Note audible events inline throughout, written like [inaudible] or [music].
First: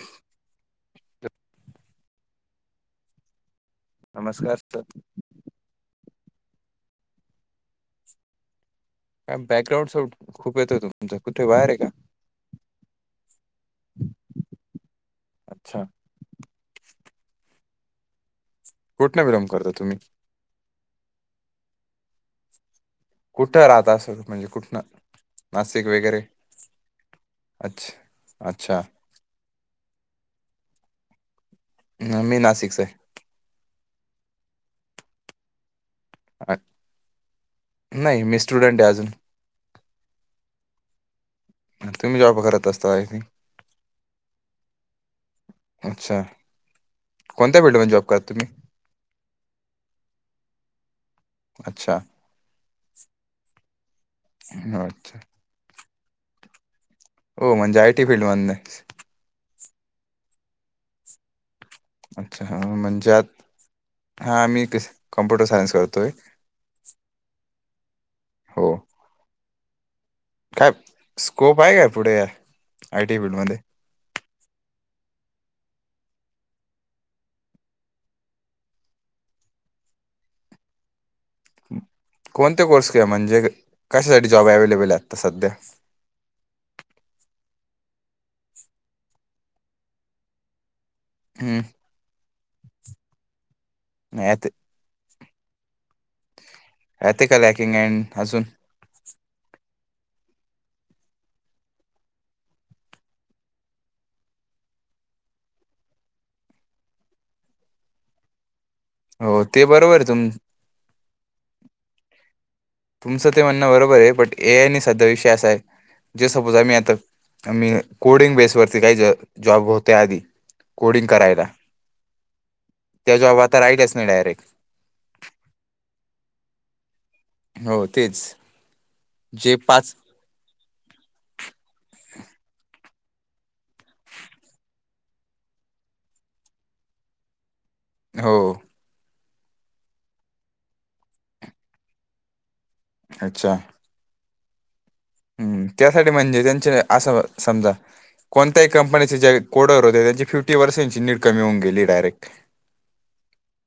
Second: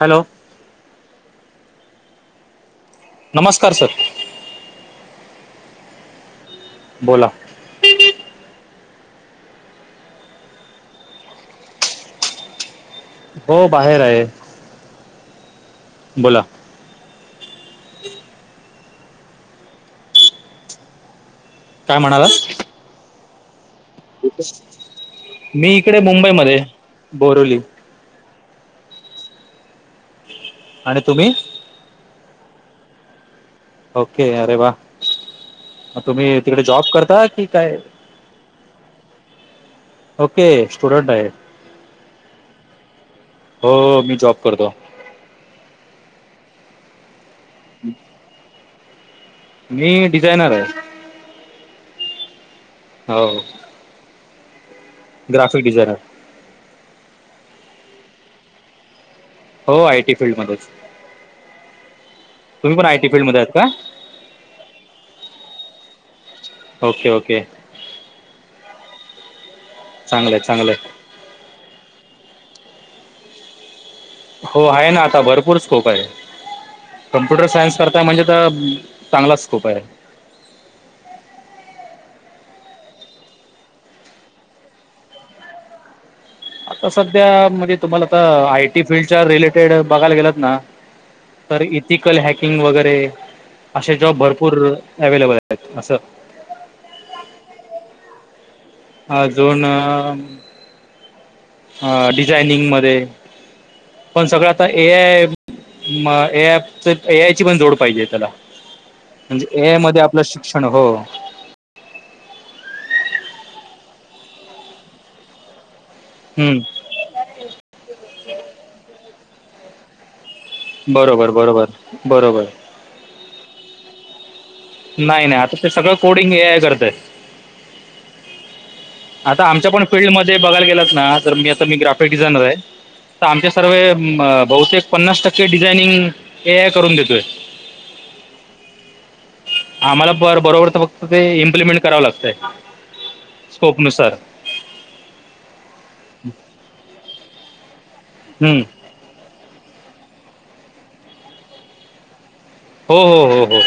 Hello. [inaudible] नमस्कार sir. नमस्कार sir. बोला. बँकग्रॉउड साउंड, खूप येतोय तुमचा. कुठंये बाहेर आहे का? हो बाहेर आहे. अच्छा [inaudible] बोला. कुठंल [unintelligible] करता तुम्ही? काय म्हणालात? कुठं राहतस? [inaudible] मी इकडे मुंबई मध्ये बोरवली. अच्छा अच्छा. आणि तुम्ही? मी नाशिक से. ओके, अरे वा! मग तुम्ही अ- तिकडे जॉब करता, कि काय? [inaudible] नाही मी स्टुडंट आहे अजून ओके, स्टुडंट आहे. [inaudible] तुम्ही जॉब करत असता आय थिंक हो मी जॉब करतो. [inaudible] अच्छा! [inaudible] कोणत्या फिल्ड मध्ये जॉब करता तुम्ही? मी डिझायनर आहे. अच्छा. हो. चांगलं वाटतं. Graphic designer. हो, म्हणजे आय टी फिल्ड मध्यनये हो, आ टी फील्ड मध्येच. अच्छा हा, तुम्ही पण आय टी म्हणजे आत फील्ड मध्ये आहेत का? हां. मी ते, कम्प्युटर सायन्स करतोय. Okay okay. हो. चांगलंय काय चांगलंय. स्कोप आहे काय पुढे आय टी फील्डमध्ये? हो आहे ना आता भरपूर स्कोप आहे. कम्प्युटर सायन्स करता म्हणजे तर चांगला स्कोप आहे. कोणते कोर्स के म्हणजे कशासाठी जॉब अव्हेलेबल आहे आता सध्या? आता सध्या म्हणजे तुम्हाला आता आयटी फील्डच्या रिलेटेड बघायला गेलात ना! तर हम्म इथिकल हॅकिंग वगैरे असे जॉब भरपूर अव्लेबल आहेत असं. एथिकल हॅकिंग ऍड अजून अजून.. ह डिझायनिंग मध्ये पण सगळं आता ए आय मग एय ए आय ची पण जोड पाहिजे त्याला हो म्हणजे ते ए आय बरोबर मध्ये आहे आपलं तुम शिक्षण अनुभव तुमचं ते म्हणणं बरोबर आहे पण ए आय आणि सध्या विषय असा आहे जे सपोज हम्म आम्ही आता आम्ही कोडिंग बेसवरती काही जॉब होते आधी. कोडिंग बरोबर बरोबर बरोबर. त्याच्या जॉबआता रा राहिलाच नाहीच डायरेक्ट. नाही नाही आता ते सगळं कोडिंग हे ए आय करतंय. हो तेच. आता जे आमच्या पण पाच फीलल्डमध्ये बघायला गेलेत ना तर मी मी ग्राफिक डिझायनर आहे. तर आमच्या सर्व बहुतेक पन्नास टक्के डिझायनिंग ए आय करून देतोय. हो आम्हाला ब बरोबर तर फक्त ते इम्प्लिमेंट करावं लागतंय. अच्छा स्कोपनुसार हम्म त्यासाठी म्हणजे त्यांचे असं समजा हम्म. कोणतही कं नी ज्या कोडर होते त्यांची फिफ्टी पर्सेंटची नीग कमी होऊ गेली डायरेक्ट. हो हो हो.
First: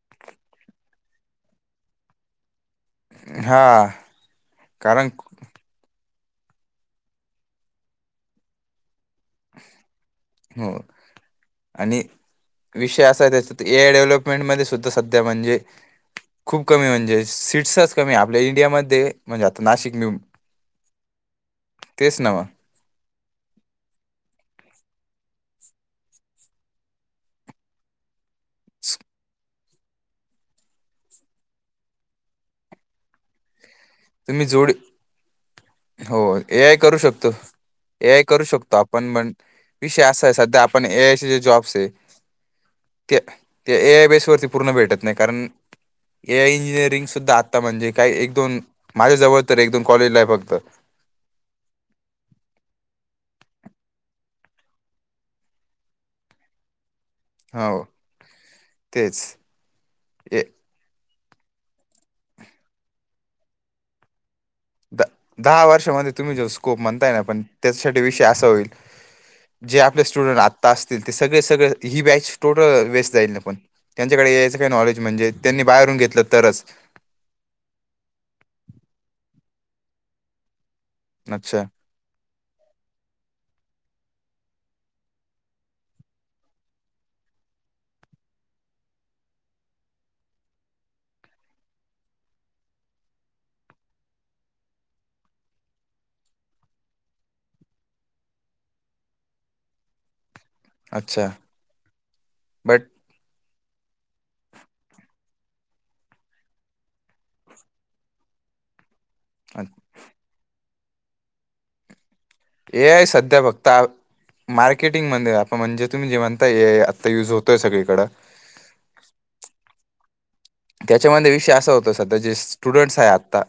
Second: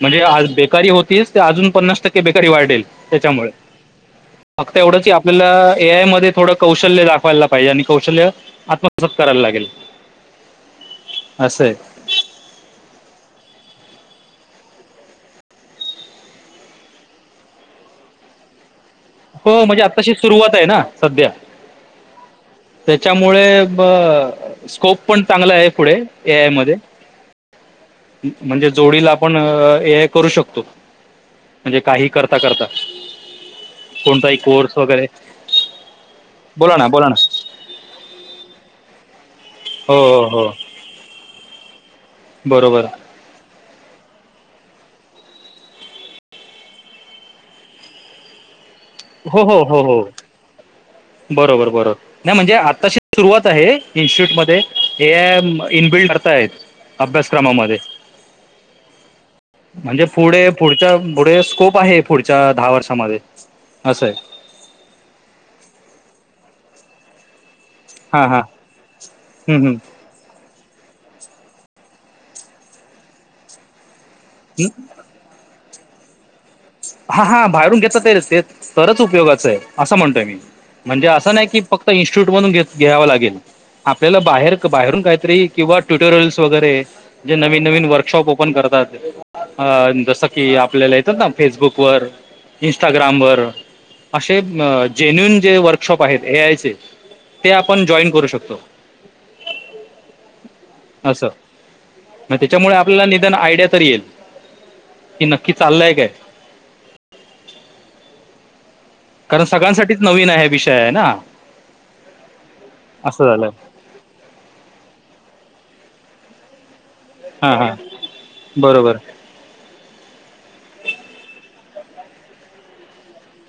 म्हणजे आज बेकारी होतीच ते अजून पन्नास टक्के बेकारी वाढेल. त्याच्यामुळे हा फक्त कारण एवढंच आपल्याला ए आय मध्ये थोडं कौशल्य दाखवायला पाहिजे आणि कौशल्य आ तस करायला लागेल हो असं आहे. आणि विषय असा आहे त्याचा ए आय डेव्हलपमेंटमध्ये सुद्धा सध्या म्हणजे खूप कमी म्हणजे सीट्सच कमी आपल्या इंडियामध्ये. आता हो म्हणजे नाशिक मी आताशी सुरुवात आहे ना सध्या. तेच ना मग त्याच्यामुळे स्कोप पण चांगला आहे पुढे ए आय मध्ये. म्हणजे जोडीला आपण ए आय करू शकतो. म्हणजे काही करता करता. कोणताही तुम्ही जोडी कोर्स वगैरे हो ए बोला आय ना करू बोला ना शकतो. ए आय करू शकतो आपण म्हण हो विषय असा आहे हो हो सध्या आपण ए आयचे जे जॉब्स आहे बरोबर ते ते ए आय बेसवरती पूर्ण भेटत नाही कारण ए आय इंजिनिअरिंग सुद्धा आता म्हणजे काही एक दोन माझ्या जवळ हो तर हो एक हो दोन हो कॉलेज ला फक्त. बरोबर बरोबर. नाही म्हणजे आताशी सुरुवात आहे इन्स्टिट्यूट मध्ये हे इनबिल्ड करता आहेत. अभ्यासक्रमामध्ये हो तेच म्हणजे ए पुढे पुढच्या पुढे स्कोप आहे. पुढच्या दहा वर्षामध्ये. असंय. द दहा वर्षामध्ये तुम्ही जो स्कोप म्हणताय ना पण त्यासाठी विषय हां असा हां होईल, जे आप हं आपले स्टुडंट आत्ता असतील. ते सगळे सगळे ही बॅच टोटल वेस्ट जाईल पण. त्यांच्याकडे ए आय च काही नॉलेज म्हणजे, त्यांनी बाहेरून घेतलं तरच. हा हा बाहेरून घेतल तरच तेच तरच उपयोगाचंय. असं म्हणतोय मी. म्हणजे असं नाही की अच्छा फक्त इन्स्टिटूट मधून घेत घ्यावा लागेल. आपल्याला बाहेर बाहेरून काहीतरी, किंवा ट्युटोरियल्स वगैरे जे नवीन नवीन वर्कशॉप ओपन करतात. जसं की आपल्याला येतात ना, फेसबुकवर, इंस्टाग्रामवर. असे जेन्युन जे वर्कशॉप आहेत. ए आयचे. ते आपण जॉईन करू शकतो. अच्छा असं, म त्याच्यामुळे बट आपल्याला निदन आयडिया तरी येईल. कि नक्की चालय काय? कारण सगळ्यांसाठीच नवीन आहे हे विषये ना. ए- आय असं सध्या झालं फक्ता मार्केटिंगमध्ये. म्हणजे तुम्ही जे म्हणताय ए आय आत यूज हां होतोय हां सगळीकड. बरोबर. त्याच्यामध्ये विषय असा होता. सध्या जे स्टुडंट्स हाये आत्ता.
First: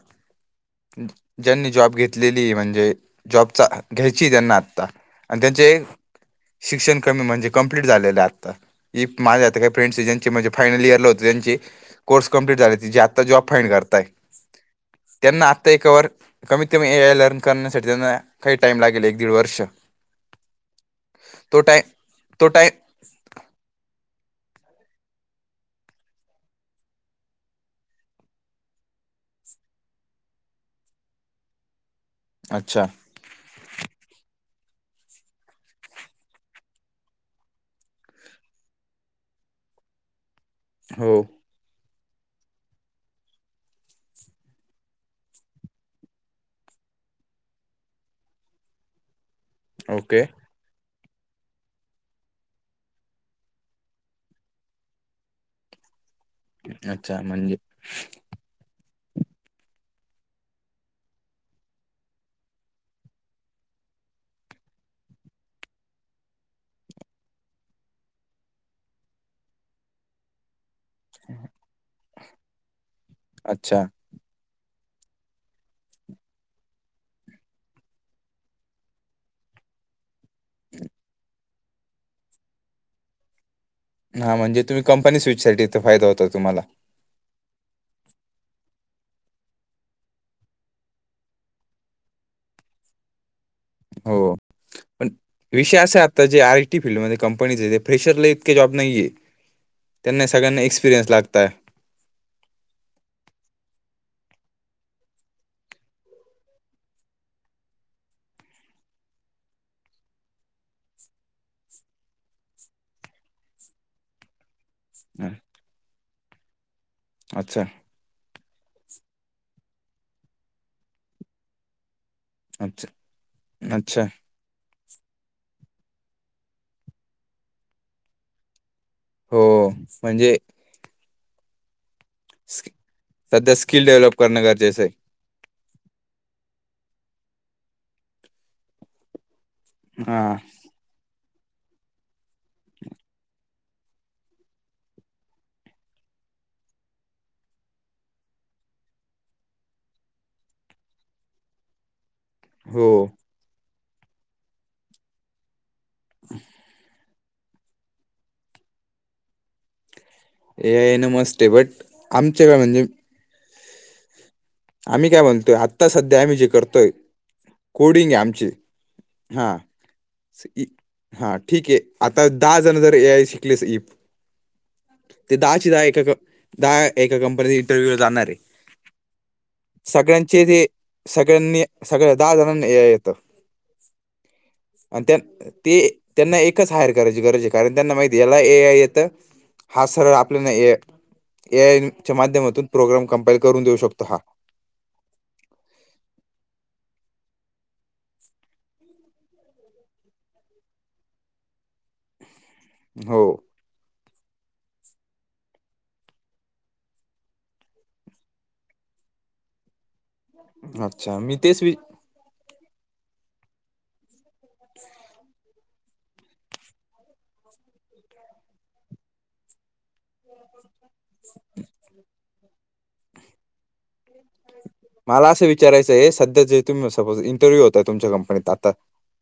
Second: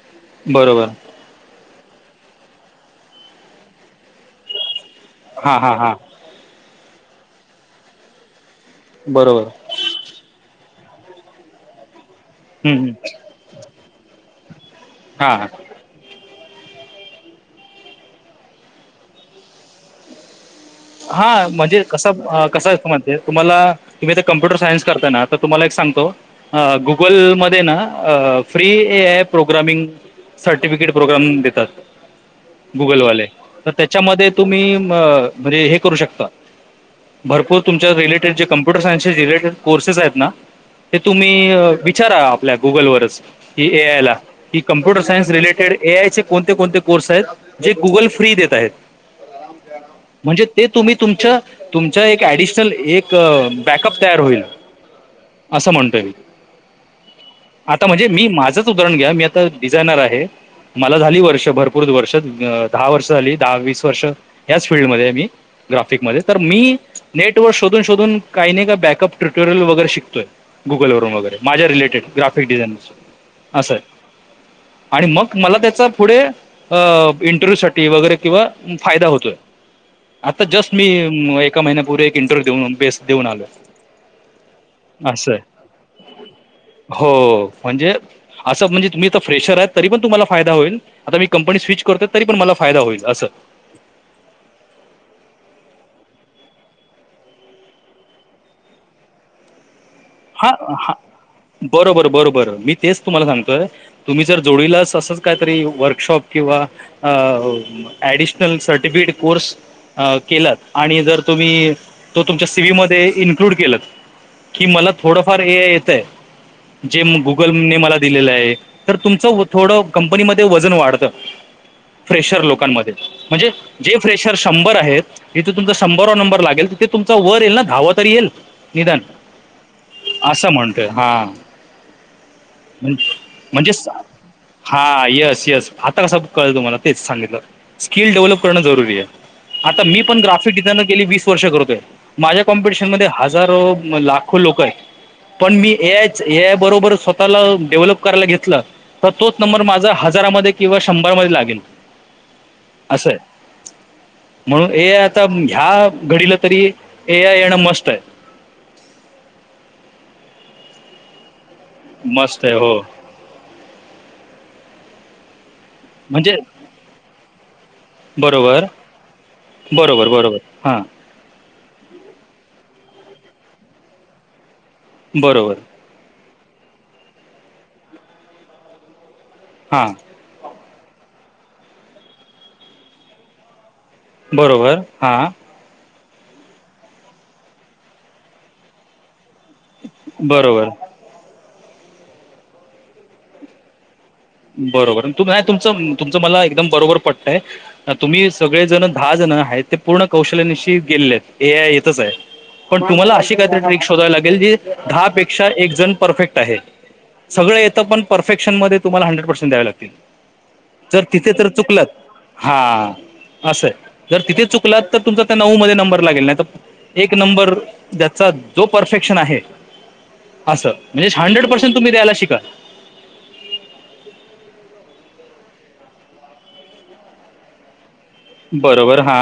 बरोबर. ज्यांनी जॉब घेतलेली. म्हणजे जॉबचा घ्यायचीय त्यांना आत्ता. आणि हां हां त्यांचे हां शिक्षण कमी म्हणजे कंप्लीट झालेलेय आता. इप बरोबर माझ्या आता काही फ्रेंड्से ज्यांच्या म्हणजे फायनल इयरला होते. त्यांची कोर्स कंप्लीट झाले हं, हं. तिचे आता जॉब फाइड करताय. हां हां त्यांना ते कवर कमीत -कमी ऐअलन करण्यासाठी त्यांना काही टाइम लागेल. एक दीड वर्ष हा तो टाइ म्हणजे कसा तो टाइ -कसा अस म्हणत्या. तुम्हाला तुम्ही ते कम्प्युटर सायन्स करताय ना, तर तुम्हाला एक सांगतो. हा गुगलमध्ये ना फ्री एय प्रोग्रामिंग सर्टिफिकेट प्रोग्राम देतात. अच्छा गुगलवाले. तर त्याच्यामध्ये तुम्ही म म्हणजे हे करू शकता. भरपूर तुमच्या रिलेटेड जे कम्प्यटर सायन्स चे रिलेटेड कोर्सेस आहेत ना. ते हो तुम्ही विचारा आपल्या गुगलवरच. की ए आय ला. की computer science related A I चे कोणते कोणते कोर्स आहेत? जे गुगल फ्री देत आहेत? ओके. म्हणजे ते तुम्ही तुमच्या, तुमच्या एक ऍडिशनल एक बॅकअप तयार होईल. असं म्हणतोय मी, अच्छा म्हणजे आता म्हणजे मी माझं च उदाहरण घ्या. मी आता डिझायनर आहे. मला झाली वर्ष भरपूर वर्ष. अ दहा वर्ष झाली. दहा वीस वर्ष. ह्याच फीलल्डमध्ये आहे. मी ग्राफिकमध्ये. तर मी नेट वर शोधून- शोधून काही नाही का बॅकअप ट्युटोरियल वगैरे शिकतोय. गुगल वरून वगैरे. माझ्या रिलेटेड. ग्राफिक डिझाईन असं. असय. अच्छा आणि मग मला त्याचा पुढे अ इंटरव्ह्यू साठी वगैरे किंवा फायदा होतोय. आता जस्ट मी एका महिन्यापूर्वी एक इंटरव्ह्यू देऊन, बेस देऊन आलोय. हा म्हणजे तुम्ही कंपनी स्विचसाठी इथं फायदा होतोय. तुम्हाला हो म्हणजे असं म्हणजे तुम्ही तर फ्रेशर आहेत. तरी पण तुम्हाला फायदा होईल? आता मी कंपनी स्विच करतोय [inaudible] तरी पण मला फायदा होईल असं. हो [inaudible] पण विषय असा आहे. आता जे आर आयटी फीलडमध्येध्ये कंपनीचे ते फेशरला इतके जॉब नाहीये. [unintelligible] त्यांना सगळ्यांना हा एक्सपिरीयन्स लागतात. बरोबर -बरोबर मी तेच तुम्हाला सांगतोय. तुम्ही जर [inaudible] जोडीलास असंच काहीतरी वर्कशॉप किंवा अ ऍडिशनल सर्टिफिकेट कोर्स [inaudible] हा केलात आणि जर तुम्ही तो तुमच्या सीवी मध्ये इन्क्लूड केलात [inaudible] की मला थोडंफार ए आय येतंय जे गुगल अच्छा ने मला दिलेलं आहे तर तुमचं थोडं कंपनीमध्ये वजन वाढत. [inaudible] फ्रेशर लोकांन [inaudible] अच्छा मध्ये म्हणजे जे अच्छा फ्रेश तर शंभर आहेत. जिथे तुमचा शंभरावा नंबर लागेल तिथे तुमचा वर येईल, ना दहावा [inaudible] तरी येईल, निदान हो, म्हणजे असं म्हणतोय हा [inaudible] स्क सध्या म्हणजे स्किल डेव्हलप करणं गरजेचं आहे. हा यस यस आता कसा- कळल तुम्हाला तेच सांगितलं. स्किल डेव्हलप करणं जरुरी आहे. आता मी पण हा. ग्राफिक डिझानर केली वीस वर्ष करतोय. माझ्या कॉम्पिटिशन मध्ये हजारो लाखो लोक आहेत. पण मी ए आयच ए आयबरोबर स्वतःला डेव्हलप करायला घेतल. तर तोच नंबर माझा हजारामध्ये किंवा शंभरमध्ये लागेल. हो असं हाय म्हणून एआय आता ह्या घडीला तरी, ए आय येण मस्ट आहे. A I A N must आहे. बट मस्ट आमच्या आहे काय हो, म्हणजे आम्ही काय म्हणतोय? आत्ता सध्या आम्ही म्हणजे जे करतोय. कोडिंग आहे आमची बरोबर हा बरोबर बरोबर हां हा ठीक आहे, आता दहा जण जर ए आय शिकलेस इई ते बरोबर दहाच्या दहा एका दहा एका कंपनी इंटरव्ह्यूला जाणार आहे. हां सगळ्यांचे ते सगळ्यांनी सगळ्या दहा जणांना ए आय येत. बरोबर आणि त्या हां ते त्यांना एकच हायर करायची गरज आहे. कारण त्यांना माहिती याला ए आय येतं. हा सरळ आपल्याला बरोबर ए ए आय च्या माध्यमातून प्रोग्राम कंपाइल करून देऊ शकतो. हा बरोबर तु नाही तुमचं तुमचं मला एकदम बरोबर पटतंय. तुम्ही सगळे जण दहा जण आहेत ते पूर्ण कौशल्याशी गेलेले आहेत. ए आ आय येतच आहे. पण तुम्हाला हो. अशी काही तरी, ट्रिक शोधाय लागेल जी दहा पेक्षा एक जण परफेक्ट आहे. सगळ येत पण परफेक्शन मध्ये तुम्हाला हंड्रेड पर्सेंट द्यावे लागतील, जर अच्छा तिथे मी तर तेच वि चुकलत. हा असं जर तिथे चुकलात तर तुमचा त्यां नऊ नंबर लागेल नाही एक नंबर ज्याचा परफेक्शन आहे. असं म्हणजे हंड्रेड पर्सेंट तुम्ही द्यायला शिका. मला असं विचारयं आहे. सध्या जे तुम्ही सपोज इंटरव्हू होता तमच्या काम बरं बरं हा,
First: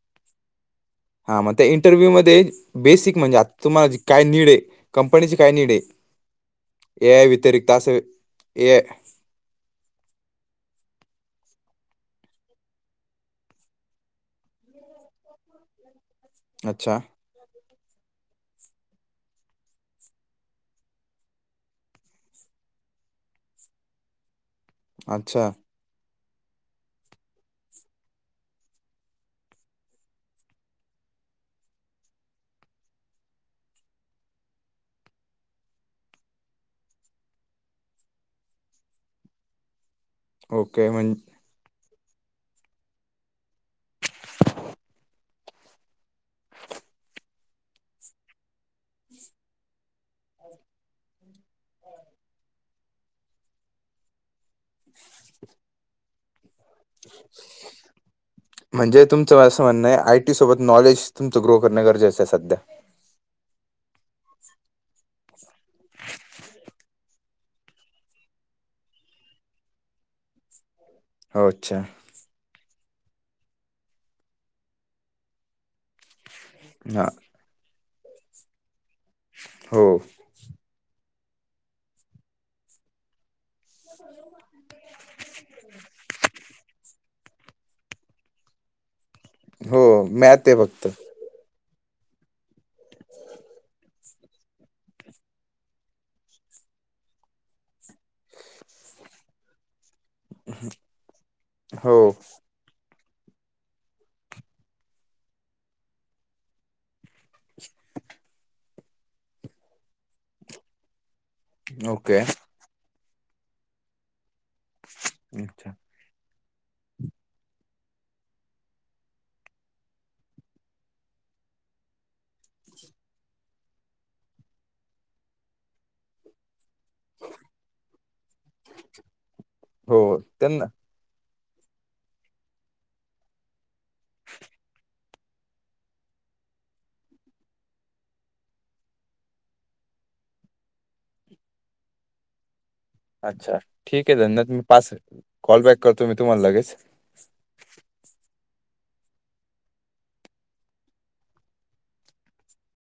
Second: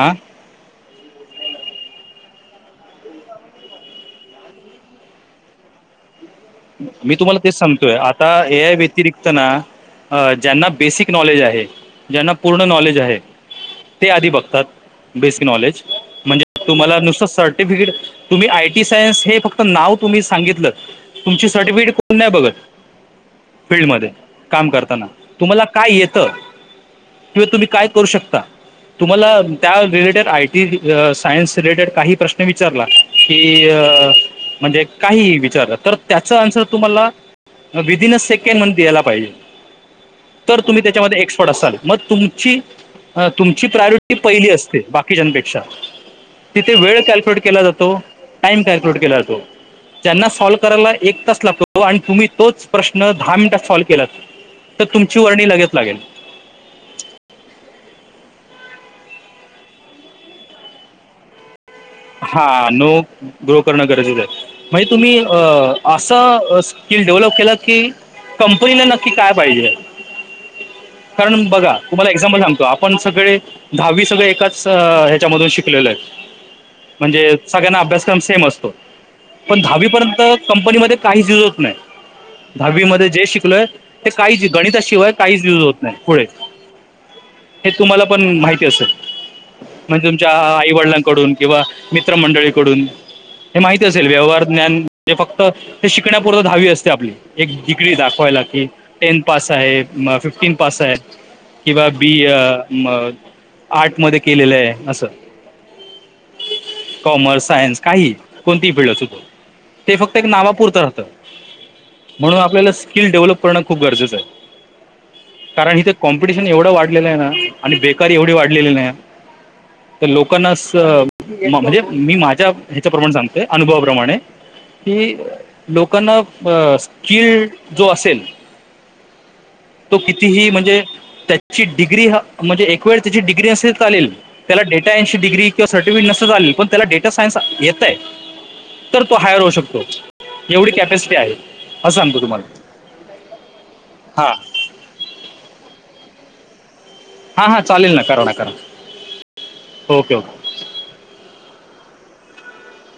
हा मग ते इंटरव्ह्यू मध्येच. बेसिक म्हणजे, आता तुम्हाला काय नीड आहे. कंपनीची काय नीड आहे. ए मी आय तुम्हाला तेच व्यतिरिक्त असं सांगतोय, आता ए आय व्यतिरिक्त तना, ज्यांना बेसिक नॉलेज आहे. ज्यांना पूर्ण नॉलेज आहे. ते आधी बघतात. Basic knowledge. म्हणजे अच्छा तुम्हाला नुसतं सर्टिफिकेट, तुम्ही आय टी सायन्स हे फक्त नाव तुम्ही सांगितलं तुमची सर्टिफिकेट कोण नाही बघत. फीलडमध्ये, काम करताना. अच्छा तुम्हाला काय येत, किंवा तुम्ही काय करू शकता तुम्हाला त्या related IT science related काही प्रश्न विचारला कि अ, म्हणजे काही विचारलं तर त्याचा आन्सर तुम्हाला, विदिन अ सेकंड मध्ये द्यायला पाहिजे. तर तुम्ही ओके म्हण त्याच्यामध्ये एक थोडासा, मग तुमची, तुमची प्रायोरिटी पहिली असते बाकीच्यापेक्षा तिथे वेळ कॅल्क्युलेट केला जातो. टाइम कॅल्क्युलेट केला जातो. ज्याना सल्व करायला एक तास लागतो, आणि तुम्ही तोच प्रश्न दहा सॉल्व केला तर तुमची वर्णी लगेच लागेल. [inaudible] म्हणजे तुमचं असं म्हणं आहे आ यटी सोबत नॉलेज तुमचं ग्रो करणे गरजेचं आहे हा सध्या. नो ग्रो करणं गरजेचं आहे. म्हणजे तुम्ही अ असा स्किल डेव्हलप केला की कंपनीला नक्की काय पाहिजे, हो कारण बघा अच्छा तुम्हाला एक्झाम्पल सांगतो आप पण सगळे दहावी सगळे एकाच ह्याच्यामधून शिकलेल आहे. हा म्हणजे सगळ्यांना अभ्यासक्रम सेम असतो. पण हो दहावीपर्यंत कंपनीमध्ये काहीच यूज होत नाही. दहावी मध्ये जे शिकलोय ते काहीच गणिताशिवाय काहीच युज होत नाही पुढे हे तुम्हाला पण माहिती असेल. हो म्हणजे तुमच्या मॅथ आहे फक्त आईवडिलांकडून किंवा मित्र मंडळीकडून, हे माहती असेल. व्यवहार ज्ञान म्हणजे फक्त ते शिकण्यापूर्त दहावी असते आपली, एक डिग्री दाखवायला की टेन पास आहे. म फिफ्टीन पास आहे, किंवा हो बी य म आर्ट मध्ये केलेलं आहे. असं कॉमर्स, सायन्स काही कोणती फिल्ड असो, ते फक्त एक नावापुरतं राहतं. ओके म्हणून आपल्याला स्किल डेव्हलप करणं खूप गरजेचं आहे. अच्छा कारण इथ कॉम्पिटिशन एवढं वाढलेलं आहे ना, आणि बेकारी एवढी वाढलेली नाही. लोकांना आस म्हणजे मी माझ्या ह्याच्याप्रमाणे सांगतोय, अनुभवाप्रमाणे कि लोकांना अ कि जो असेल, तो हो कितीही त्यांना म्हणजे त्या ची डिग्री हा, म्हणजे एक वेळ त्याची डिग्री असे चालेल, त्याला डेटान् डग्री किं सर्टिफिकेट नसेल तर चालेल, पण त्याला डेटा सायन्स येतंय तर तो हायर होऊ शकतो, एवढी कॅपॅसिटी आहे. असं सांगतो तुम्हाला. अच्छा, ठीक आहे. हां त्यांना मी पास कॉल बॅक करतो, मी तुम्हाला लगेच. हा-हा चालेल ना, करा ना करा, ओके-ओके.